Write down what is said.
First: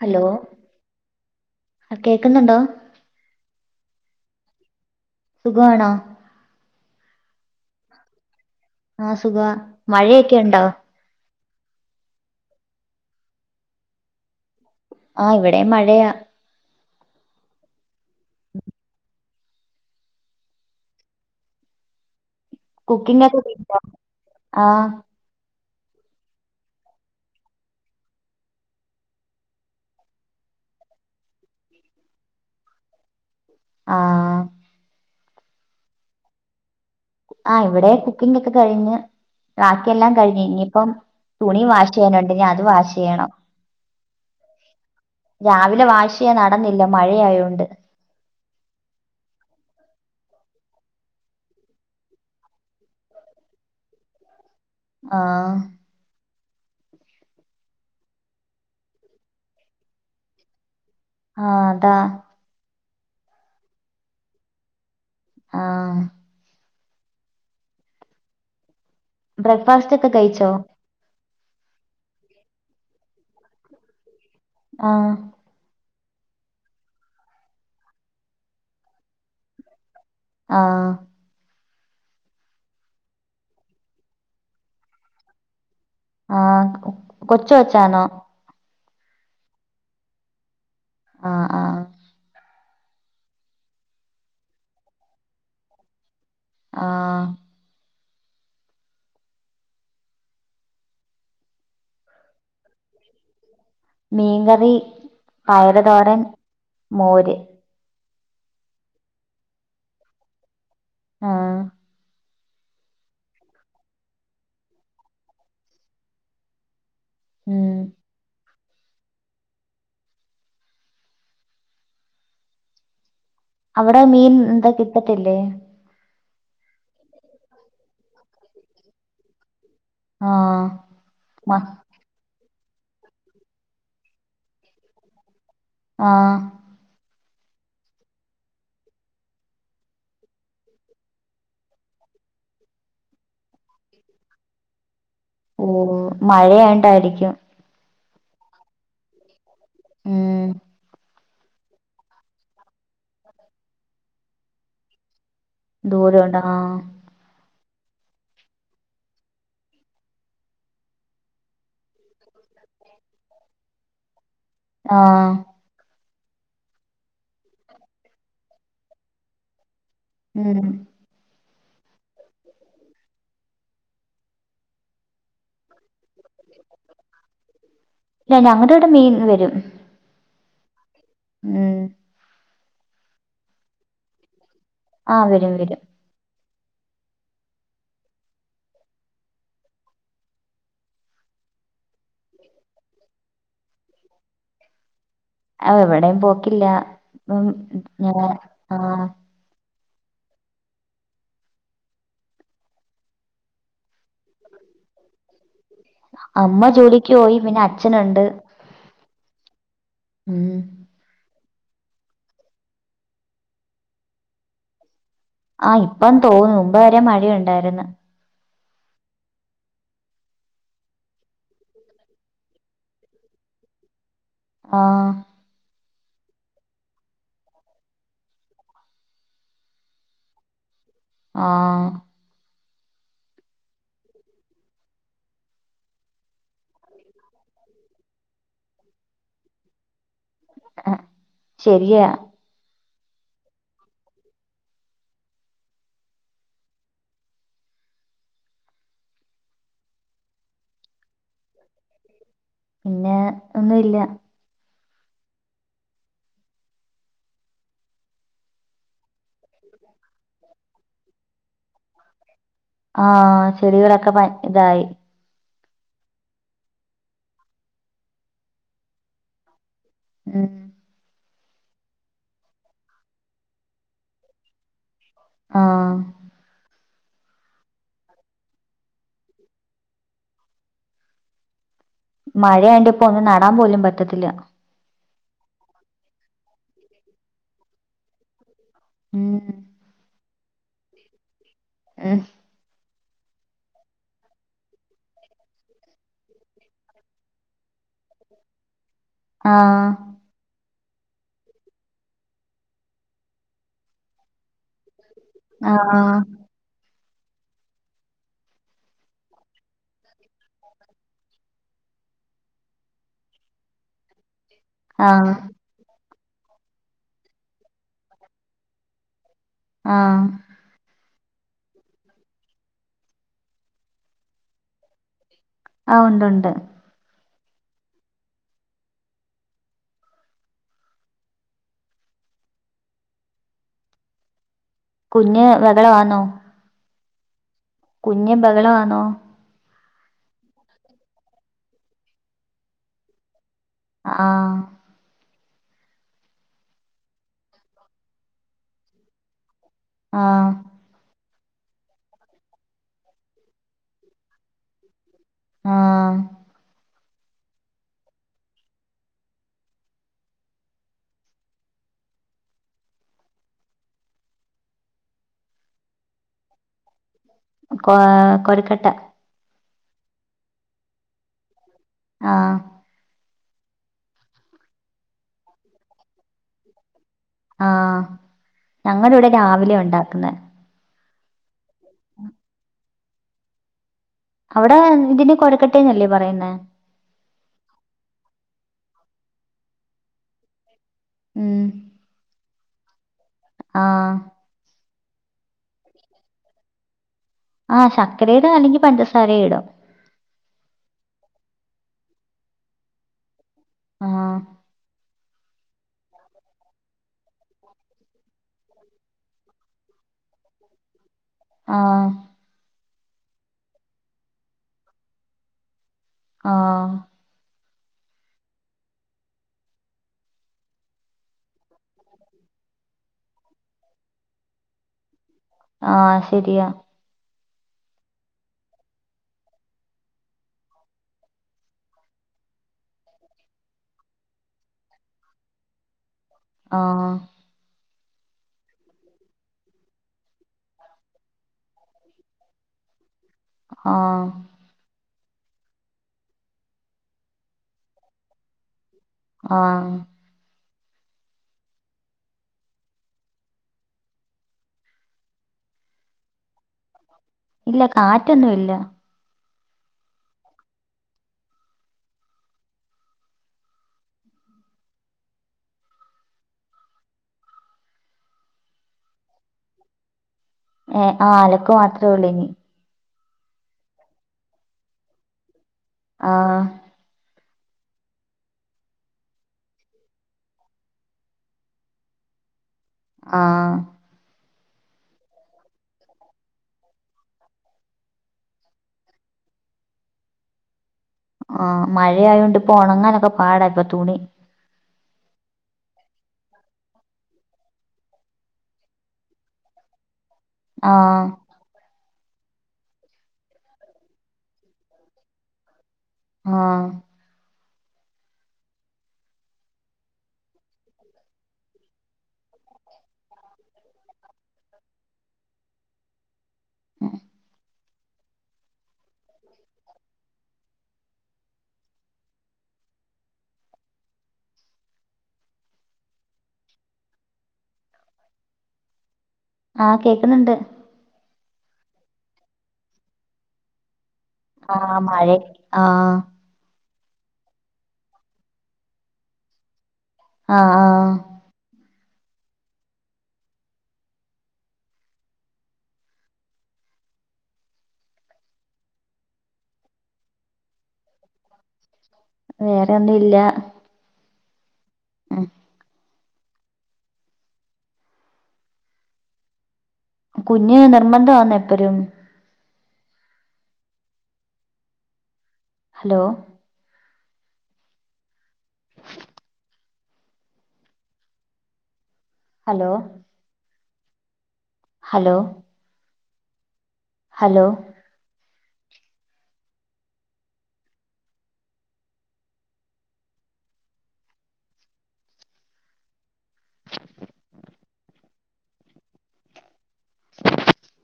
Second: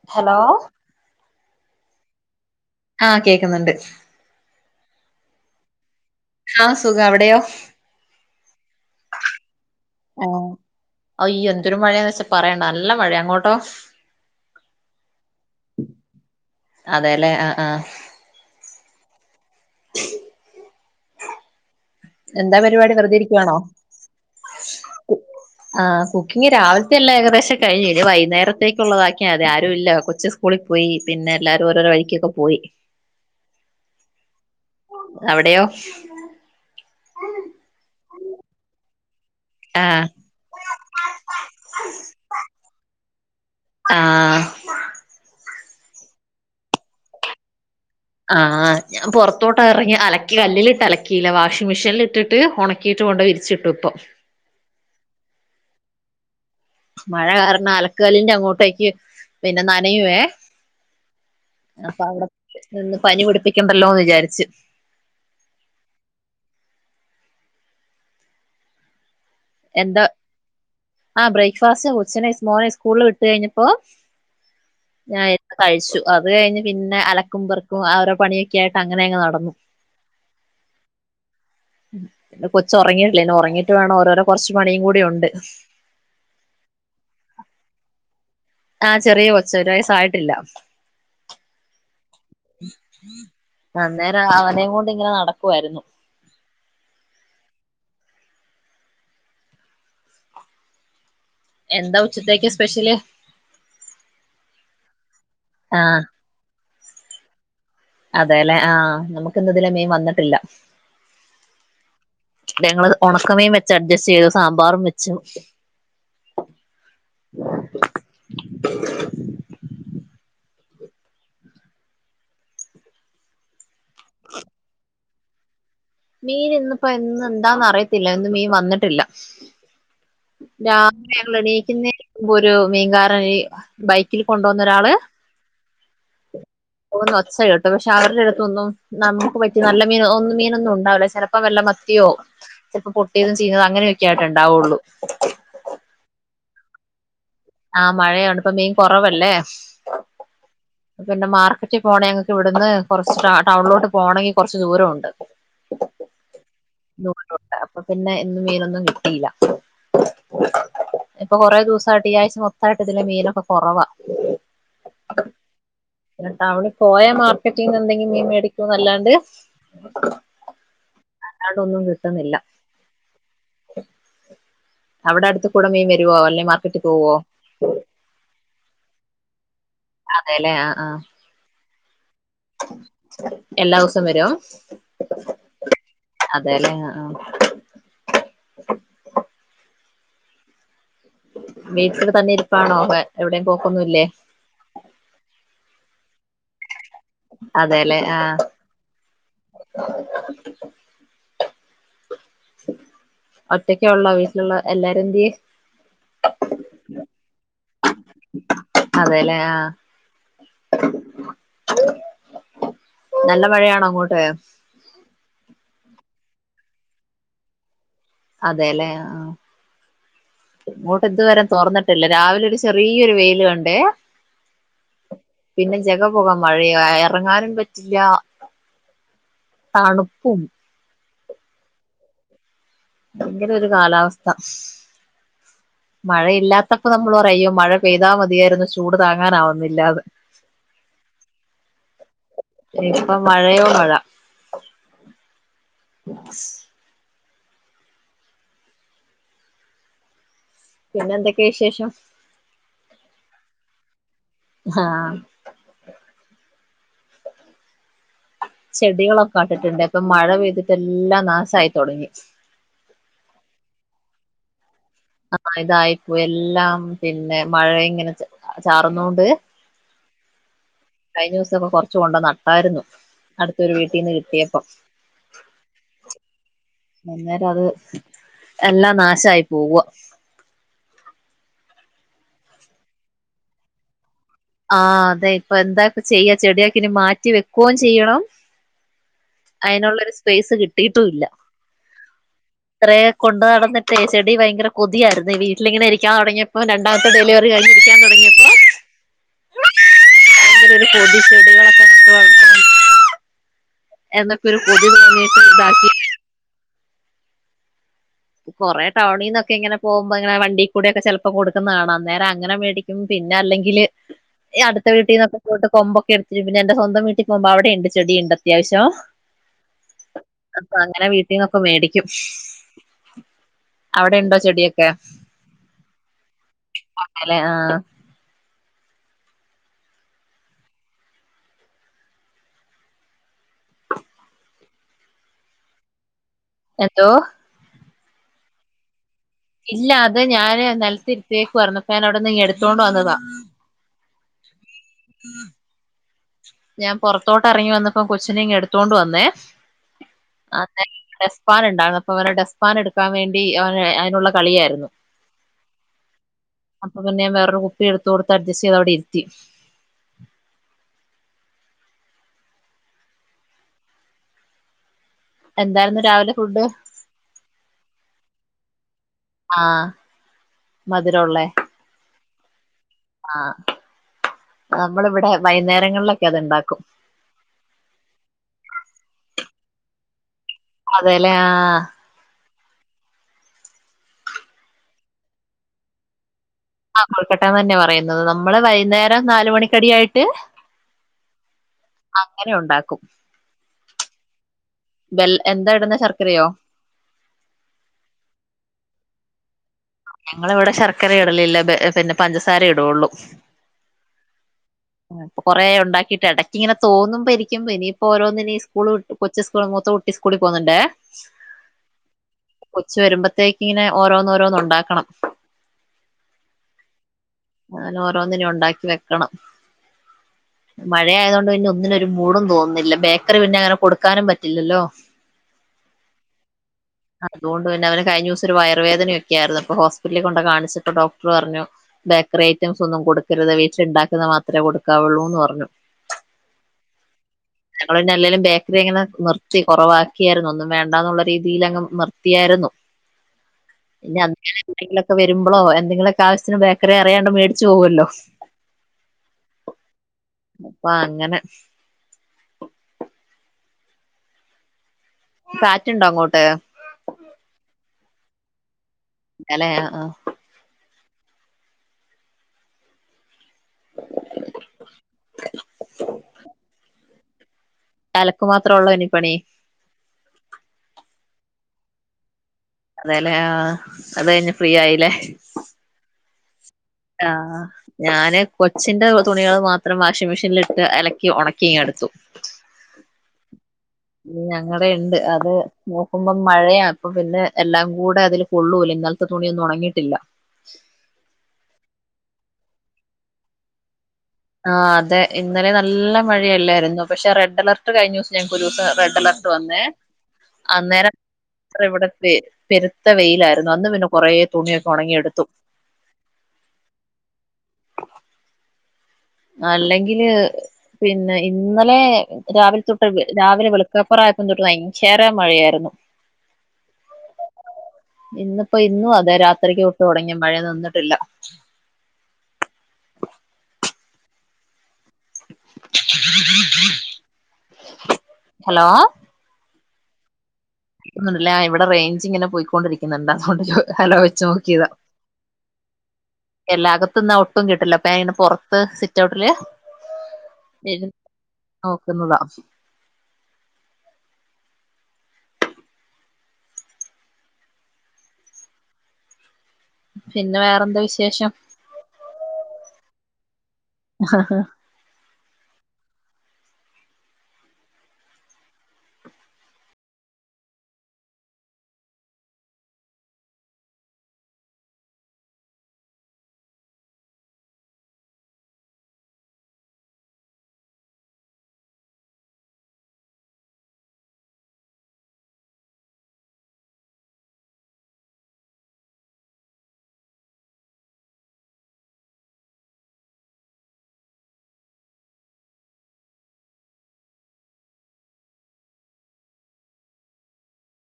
Hello ആ കേക്കുന്നുണ്ടോ ആഹ് കേക്കുന്നുണ്ട് സുഖാണോ ആഹ് സുഖം അവിടെയോ ആഹ് സുഖവാ മഴയൊക്കെ ആഹ് ഉണ്ടോ അയ്യോ എന്തൊരു മഴയാന്ന് വെച്ചാ പറയണ്ട നല്ല മഴയാ അങ്ങോട്ടോ ആഹ് ഇവിടെ മഴയാ അതേലേ ആഹ് ആഹ് എന്താ പരു കുക്കിംഗ് ഒക്കെ കഴിഞ്ഞോആഹ് ആ കുക്കിംഗ് രാവിലെത്തെ എല്ലാം ഏകദേശം കഴിഞ്ഞ് ഇനി വൈുന്നേരത്തേക്ക് ഉള്ളതാക്കിയാ മതിഅതെ ആരും ഇല്ല കൊച്ച് സ്കൂളിൽ പോയി പിന്നെല്ലാരും ഓരോരോ വഴിക്കക്കൊക്കെ പോയി. ആഹ് അവിടെയോ ആ ഇവിടെ കുക്കിങ്ങോക്കെ കഴിഞ്ഞ് ആഹ് ബാക്കിയെല്ലാം കഴിഞ്ഞെനിയിപ്പം തുണി വാഷ് ചെയ്യണുണ്ട് ഇനി അത് വാഷ് ചെയ്യണം ആഹ് രാവിലെ വാഷെയ്യാ നടന്നില്ല മഴയായൊണ്ട് ആഹ് ഞാൻ പുറത്തോട്ട് ഇറങ്ങി അലക്കി കല്ലില്ലിട്ടലക്കിയില്ല വാഷിംഗ് മെഷീനൽ ഇട്ടിട്ട് ഉണ ക്കിയിട്ട് കൊണ്ടോയി വിരിച്ചിട്ടു ഇപ്പം ആഹ് മഴ കാരണം അലക്കലിന്റെ അങ്ങോട്ടേക്ക് പിന്നെ നനയുവേ ആഹ് അതാ അപ്പൊ അവിടെ നിന്ന് പനി പിടിപ്പിക്കണ്ടല്ലോന്ന് വിചാരിച്ച്. ആഹ് എന്താ ബ്രേക്ക്ഫാസ്‌റ്റോക്കെ കഴിച്ചോ ആ ബ്രേക്ക്ഫാസ്റ്റ് കൊച്ചിനെ മോളെ സ്കൂളിൽ വിട്ട് കഴിഞ്ഞപ്പോ ആഹ് കാ കഴിച്ചു അത് കഴിഞ്ഞ് പിന്നെ അലക്കുമ്പർക്കും ആ ഒരു പണിയൊക്കെ ആയിട്ട് അങ്ങനെ അങ്ങ് നടന്നു. ആഹ് പിന്നെ കൊച്ചൊറങ്ങിയിട്ടില്ലേനു ഉറങ്ങിട്ട് വേണം ഓരോരോ കൊറച്ച് പണിയും കൂടെ ഉണ്ട് ആഹ് കൊച്ചുകൊച്ചാനോ ആഹ് ചെറിയ കൊച്ച ഒരു വയസ്സായിട്ടില്ല ആഹ് ആഹ് അന്നേരം അവനയും കൊണ്ടിങ്ങനെ നടക്കുവായിരുന്നു ആഹ് എന്താ ഉച്ചത്തേക്ക് സ്പെഷ്യല് മീൻകറി ആ പയറ്തോരൻ മോര് അതേല്ലെ ആഹ് നമ്മക്ക് ഇന്നിതിലെ മീൻ വന്നിട്ടില്ല ആഹ് ഞങ്ങള് ഉണക്കമീൻ വെച്ചഡ്ജസ്റ്റ് ചെയ്തു സാമ്പാറും വെച്ചു ഉം [inaudible] അവിടെ മീൻ എന്താ കിട്ടത്തില്ലേ മീനിന്നിപ്പോ ഇന്നെന്താന്ന് അറിയത്തില്ല ഇന്ന് മീൻ വന്നിട്ടില്ല ആഹ് രാവിലെ ഞങ്ങ മ എണീക്കുന്നേനുമ്പ് ഒരു മീൻകാരനീ ബൈക്കിൽ കൊണ്ട് വന്നൊരാള് ആഹ് പോന്ന ഒച്ചാകേട്ടു പക്ഷെ അവരുടെ അടുത്തൊന്നും നമുക്ക് പറ്റിയ നല്ല മീനൊ ഒന്നും മീനൊന്നും ഉണ്ടാവില്ല ചെലപ്പോ വെല്ല മത്തിയോ ചെലപ്പൊ പൊട്ടിയതോ ചീഞ്ഞതോ അങ്ങനെയൊക്കെ ആയിട്ടൊണ്ടാവൊള്ളൂ ഓഹ് മഴയായോണ്ടായിരിക്കും ആഹ് മഴയാണ് ഇപ്പം മീൻ കൊറവല്ലേ ഉം പിന്നെ മാർക്കറ്റി പോണെ ഞങ്ങക്കിവിടുന്ന് കൊറച്ച് ടാ ടൗണിലോട്ട് പോണെങ്കി കൊറച്ച് ദൂരോണ്ട് ദൂരോണ്ട് ആഹ് ദൂരോണ്ട് അപ്പ പിന്നെ ഇന്ന് മീനൊന്നും കിട്ടിയില്ല ഇപ്പൊ കൊറേ ദൂസായിട്ട് ഈ ആഴ്ച മൊത്തായിട്ട് ഇതിലെ മീനൊക്കെ കൊറവാ ആഹ് പിന്നെ ടൗണി പോയ മാർക്കറ്റീന്നെന്തെങ്കിലും മീൻ മേടിക്കുന്നല്ലാണ്ട് ഉം അല്ലാണ്ടൊന്നും കിട്ടുന്നില്ല അവിടടുത്ത് കൂടെ മീൻ വരുവോ അല്ലേ മാർക്കറ്റി പോവോ ഇല്ല ഞങ്ങടിവിടെ മീൻ വെരും അതേല്ലെ ആഹ് ആഹ് ഉം എല്ലാ ദിവസോം വര്വോ ആഹ് വെരും വെരും അതേല്ലെ ആഹ് ആഹ് വീട്ടില് തന്നെ ഇരിപ്പാണോ ഏഹ് എവിടേം പോക്കൊന്നുംല്ലേ ആഹ് എവിടേം പോക്കില്ലാ ഉം അതെല്ലെ ഞാ ആ ആഹ് ഒറ്റക്കേ ഒള്ളോ വീട്ടിലുള്ള എല്ലാരും എന്ത്‌യേ അമ്മ ജോലിക്ക് പോയി പിന്നെ അച്ഛനൊണ്ട് അതെല്ലെ ആ ഉം നല്ല മഴയാണോ അങ്ങോട്ട് ആഹ് ഇപ്പം തോര്ന്നു മുമ്പേ വരെ മഴയുണ്ടാര്ന്ന് അതെല്ലേ ആഹ് ഇങ്ങോട്ട് ഇതുവരെ തോർന്നിട്ടില്ല രാവിലെ ഒരു ചെറിയൊരു വെയില് കണ്ടേ ആഹ് പിന്നെ ജഗം പോകാൻ മഴയാ എറങ്ങാനും പറ്റില്ല തണുപ്പും ആഹ് ഭയങ്കരം ഒരു കാലാവസ്ഥ മഴയില്ലാത്തപ്പോ നമ്മള് പറയും അയ്യോ മഴ പെയ്താ മതിയാരുന്നു ചൂട് താങ്ങാനാവുന്നില്ലാന്ന് ആഹ് ശെരിയാ ഇപ്പം മഴയോ മഴ പിന്നെന്തക്ക്യാ വിശേഷം പിന്നേ ഒന്നുവില്ല്യ ആഹ് ചെടികളൊക്കെ നട്ടിട്ട്ണ്ട് ഇപ്പം മഴ പെയ്തിട്ടെല്ലാം നാശായി തൊടങ്ങി ആഹ് ചെടികളക്കെ പൻ ഇതായി അഹ് അഹ് ഇതായിപ്പോയി എല്ലാം പിന്നെ മഴ ഇങ്ങനെ ചാ ചാറ്ന്നോണ്ട് ഉം കഴിഞ്ഞൂസൊക്കെ കൊറച്ച് കൊണ്ട് നട്ടാരുന്നു അടുത്തൊരു വീട്ടിന്ന് കിട്ടിയപ്പം ആഹ് അന്നേരം അത് എല്ലാം നാശായി പോവ. മഴയായോണ്ട് ഇപ്പൊ ഒന്നും നടാൻ പോലും പറ്റത്തില്ല. ആ അതെ. ഇപ്പൊ എന്താപ്പ ചെയ്യാ ചെടിയൊക്കെ ഇനി മാറ്റി വെക്ക്വായും ചെയ്യണം. ഉം അയ്നുള്ളൊരു സ്പേയ്സ് കിട്ടീട്ടും ഇല്ല. ഉം ഇത്രേ കൊണ്ടു നടന്നിട്ട് ചെടി ഭയങ്കര കൊതിയായിരുന്നു വീട്ടിലിങ്ങനെ ഇരിക്കാൻ തൊടങ്ങിയ ഇപ്പൊ രണ്ടാമത്തെ ഡെലിവറി കഴഞ്ഞിരിക്കാൻ തൊടങ്ങിയപ്പൊ. ആഹ് കോതി ചെടികളൊക്കെ നട്ട് വളർത്തണംന്ന്. എന്നൊക്കെ ഒരു കൊതി തോന്നിയിട്ട് ഇതാക്കി. ആഹ് കൊറേ ടൗണീന്നൊക്കെ ഇങ്ങെനെ പോകുമ്പോങ്ങനെ വണ്ടീകൂടെ ഒക്കെ ചെലപ്പം കൊടുക്കുന്നത് കാണ അന്നേരം അങ്ങനെ മേടി പിന്നെ അല്ലെങ്കില് അടുത്ത ആഹ് വീട്ടിൽന്നൊക്കെ പോയിട്ട് കൊമ്പൊക്കെ എടു പിന്നെ എന്റെ സ്വന്തം വീട്ടി പോകുമ്പൊ അവിടെ ഇണ്ട് ചെടി ഇണ്ട് അത്യാവശ്യം. ആഹ് അപ്പൊ അങ്ങനെ വീട്ടീന്നൊക്കെ മേടിക്കും. അവിടെ ഇണ്ടോ ചെടിയൊക്കെ. ആ ഉണ്ട് ഉണ്ട്. ഉണ്ടല്ലെ ആഹ് കുഞ്ഞ് വെകള വാന്നോ. എന്തോ. കുഞ്ഞ് ബഹളമാണൊ. ഇല്ല. അത് ഞാന് നിലത്ത് ഇരുത്ത്യേക്കുവാർന്നു. ഇപ്പോ ഞാനവിട്ന്ന് എടുത്തോണ്ട് വന്നതാ. ആഹ്. ഉം ഞാൻ പൊറത്തോട്ട് എറങ്ങി വന്നപ്പം കൊച്ചിനെ ഇങ്ങ് എടുത്തോണ്ട് വന്നേ. ആഹ്. [unintelligible] ന്ന ഡെസ്പാൻ ഉണ്ടാരുന്നു. അപ്പൊ അവരെ ഡെസ്പാൻ എടുക്കാൻ വേണ്ടി അവ അയ്നുള്ള കളിയായിരുന്നു. ആഹ്. അപ്പൊ പിന്നെ വേറൊരു കുപ്പി എടുത്ത് കൊടുത്ത് അഡ്ജസ്റ്റ് ചെയ്ത് അവിടെ ഇരുത്തി. എന്തായിരുന്നു രാവിലെ ഫുഡ്? കൊ കൊരക്കട്ട. ആഹ് മധുരോ ഉള്ളേ. ആഹ്. ആ നമ്മളെവെടെ വൈന്നേരങ്ങളിലൊക്കെ അത്ണ്ടാക്കും. ആഹ് ഞങ്ങള് ഇവിടെ രാവിലെ ഉണ്ടാക്കുന്നെ. അതെലേ ആ. ഉം അവിടെ ഇതിന് കൊരക്കട്ടേന്നല്ലെ പറയുന്നെ? ആ കൊൽക്കട്ടന്ന് തന്നെ പറയുന്നത്. നമ്മളെ വൈന്നേരം നാല് മണിക്കടിയായിട്ട്. ഉം അങ്ങനെ ഉണ്ടാക്കും. ആഹ്. ബെൽ എന്താ ഇടുന്നെ ശർക്കരയോ? ആഹ് ശക്കരേടും അല്ലെങ്കി പഞ്ചസാര ഇടും. ഞങ്ങളെ ഇവിടെ ശർക്കര ഇടലില്ല പിന്നെ പഞ്ചസാരേ ഇടൊള്ളൂ. ആഹ്. ഏ ഇപ്പ കൊറേ ഉണ്ടാക്കിയിട്ടെടക്ക്‌ ങ്ങനെ തോന്നുമ്പ രിക്കുമ്പ ഇനിയിപ്പോ ഓരോ ന്നിനീ സ്കൂള് വിട്ട് കൊച്ച് സ്കൂൾ മൂത്ത കുട്ടി സ്കൂളി പോകുന്നുണ്ടേ. ആഹ്. കൊച്ച് വരുമ്പത്തേക്കിങ്ങനെ ഓരോന്നോരോന്നുണ്ടാക്കണം. ആഹ്. അങ്ങനെ ഓരോന്നിനി ഉണ്ടാക്കി വെക്കണം. മഴയായത് കൊണ്ട് പിന്നെ ഒന്നിനും ഒരു മൂടും തോന്നുന്നില്ല. ബേക്കറി പിന്നെ അങ്ങനെ കൊടുക്കാനും പറ്റില്ലല്ലോ. ആഹ് ശരിയാ. അതുകൊണ്ട് തന്നെ അവന് കയിഞ്ഞ ദിവസം ഒര് വയർവേദന യൊക്കെയാർന്ന് രുന്നു. ഹോസ്പിറ്റലിൽ കൊണ്ട കാണിച്ചിട്ട് ഡോക്ടർ പറഞ്ഞു. ബേക്കറി ഐറ്റംസ് ഒന്നും കൊടുക്കരുത് വീട്ടില്ണ്ടാക്കുന്നത് മത്രേ കൊടുക്കാവുള്ളൂന്ന് പറഞ്ഞു. ആഹ്. ഞങ്ങന്നെ ല്ലേലും ബേക്ക്‌ല് ങ്ങനെ നിർത്തി കുറവാക്കിയായിരുന്നു. ഒന്നും വേണ്ടാന്നുള്ള രീതിയിലങ്ങ് നിർത്തിയാര്ന്നു. [inaudible] പിന്ന ആഹ് ങ്ങനെ. രെങ്കിലൊക്കെ വരുമ്പളോ എന്തെങ്കിലൊക്കാ വശ്യത്തിന് ബേക്കറി അറിയാണ്ട് മേടിച്ചു പോവു ല്ലോ. ആഹ്. അപ്പ അങ്ങനെ. ഹ് കാറ്റ് ണ്ടോ അങ്ങോട്ട്? ഇല്ല കാറ്റൊന്നു ല്ല. ഇലേ ആഹ്അ. [inaudible] അലക്ക് മാത്രോള്ളൂ ഇനി പണി. ഏ ആ അലക്ക് മാത്ര ള്ളൂ നി. അതേലേ ആഹ് അത് കയി ഞ്ഞ ഫ്രീ ആയിലേ. ഹ് ആഹ്. ആ ഹ്. ഞാന് കൊച്ചിന്റെ തുണികൾ മാത്രം വാഷിംഗ് മെഷീനിലിട്ട് അലക്കി ഉണക്കി ങ്ങെടുത്തു. [inaudible] ആഹ്. ഉം ഞങ്ങളടെയ്ണ്ട് അത് നോക്കുമ്പം മഴയാ. അപ്പ പിന്നെ എല്ലാ കൂടെ അതില്. കൊള്ളൂല. ഇന്നലെത്തെ തുണിയൊന്നും ഒണങ്ങീട്ടില്ല. ആഹ്, മഴയായോണ്ട് പ്പൊ ണങ്ങാനൊക്കെ പാടാ പ്പൊ തുണി. ആഹ്, അതെ ഇന്നലെ നല്ല മഴയല്ലായിരുന്നോ. പക്ഷെ റെഡ് അലർട്ട് കഴിഞ്ഞ ദിവസം ഞങ്ങക്കൊരൂസം റെഡ് അലർ ട്ട് വന്നേ അന്നേരം. ആഹ് അത്ര ഇവിടെ പെ, പെരുത്ത വെയിലായിരുന്നു. അന്ന് പിന്നെ കുറേ തുണിയൊക്കെ ഉണങ്ങിയെടുത്തു. ആഹ് നല്ലെങ്കില് പിന്നെ, ഇന്നലെ. രാവിലെ തൊട്ട് രാവിലെ വെളുക്കാപ്പുറായപ്പം തൊട്ട് ഭയഞ്ചര മഴയായിരുന്നു. ഉം ഇന്ന്പ്പോ ഇന്നു അതെ രാത്രിക്ക് തൊട്ടു ടങ്ങിയ മഴ നിന്നിട്ടില്ല. ഹലോ. ആ കേക്കുന്ന്ണ്ട്. ന്ന് ണ്ട്ലാഇവിടെ റൈഞ്ച് ങ്ങനെ പോയിക്കൊണ്ടിരിക്കുന്നുണ്ട്. അതുകൊണ്ട് ചോ ഹലോ ആഹ്, മഴെ ആഹ്. എല്ലാ അകത്ത്ന്നാ ഒട്ടും കിട്ടില്ല. അപ്പ ഞാനങ്ങനെ പുറത്ത് സിറ്റൗട്ടില്. ആ ആഹ്. ഇരുന്ന് നോക്കുന്നതാ. പിന്നെ വേറെന്താ വിശേഷം. വേറെന്നുല്ലാ. ഹ ഹാ. അഹ് കുഞ്ഞ് നിർബന്ധമാന്നെ എപ്പഴും ഹലോ? ഹലോ? ഹലോ? ഹലോ? [inaudible] [unintelligible]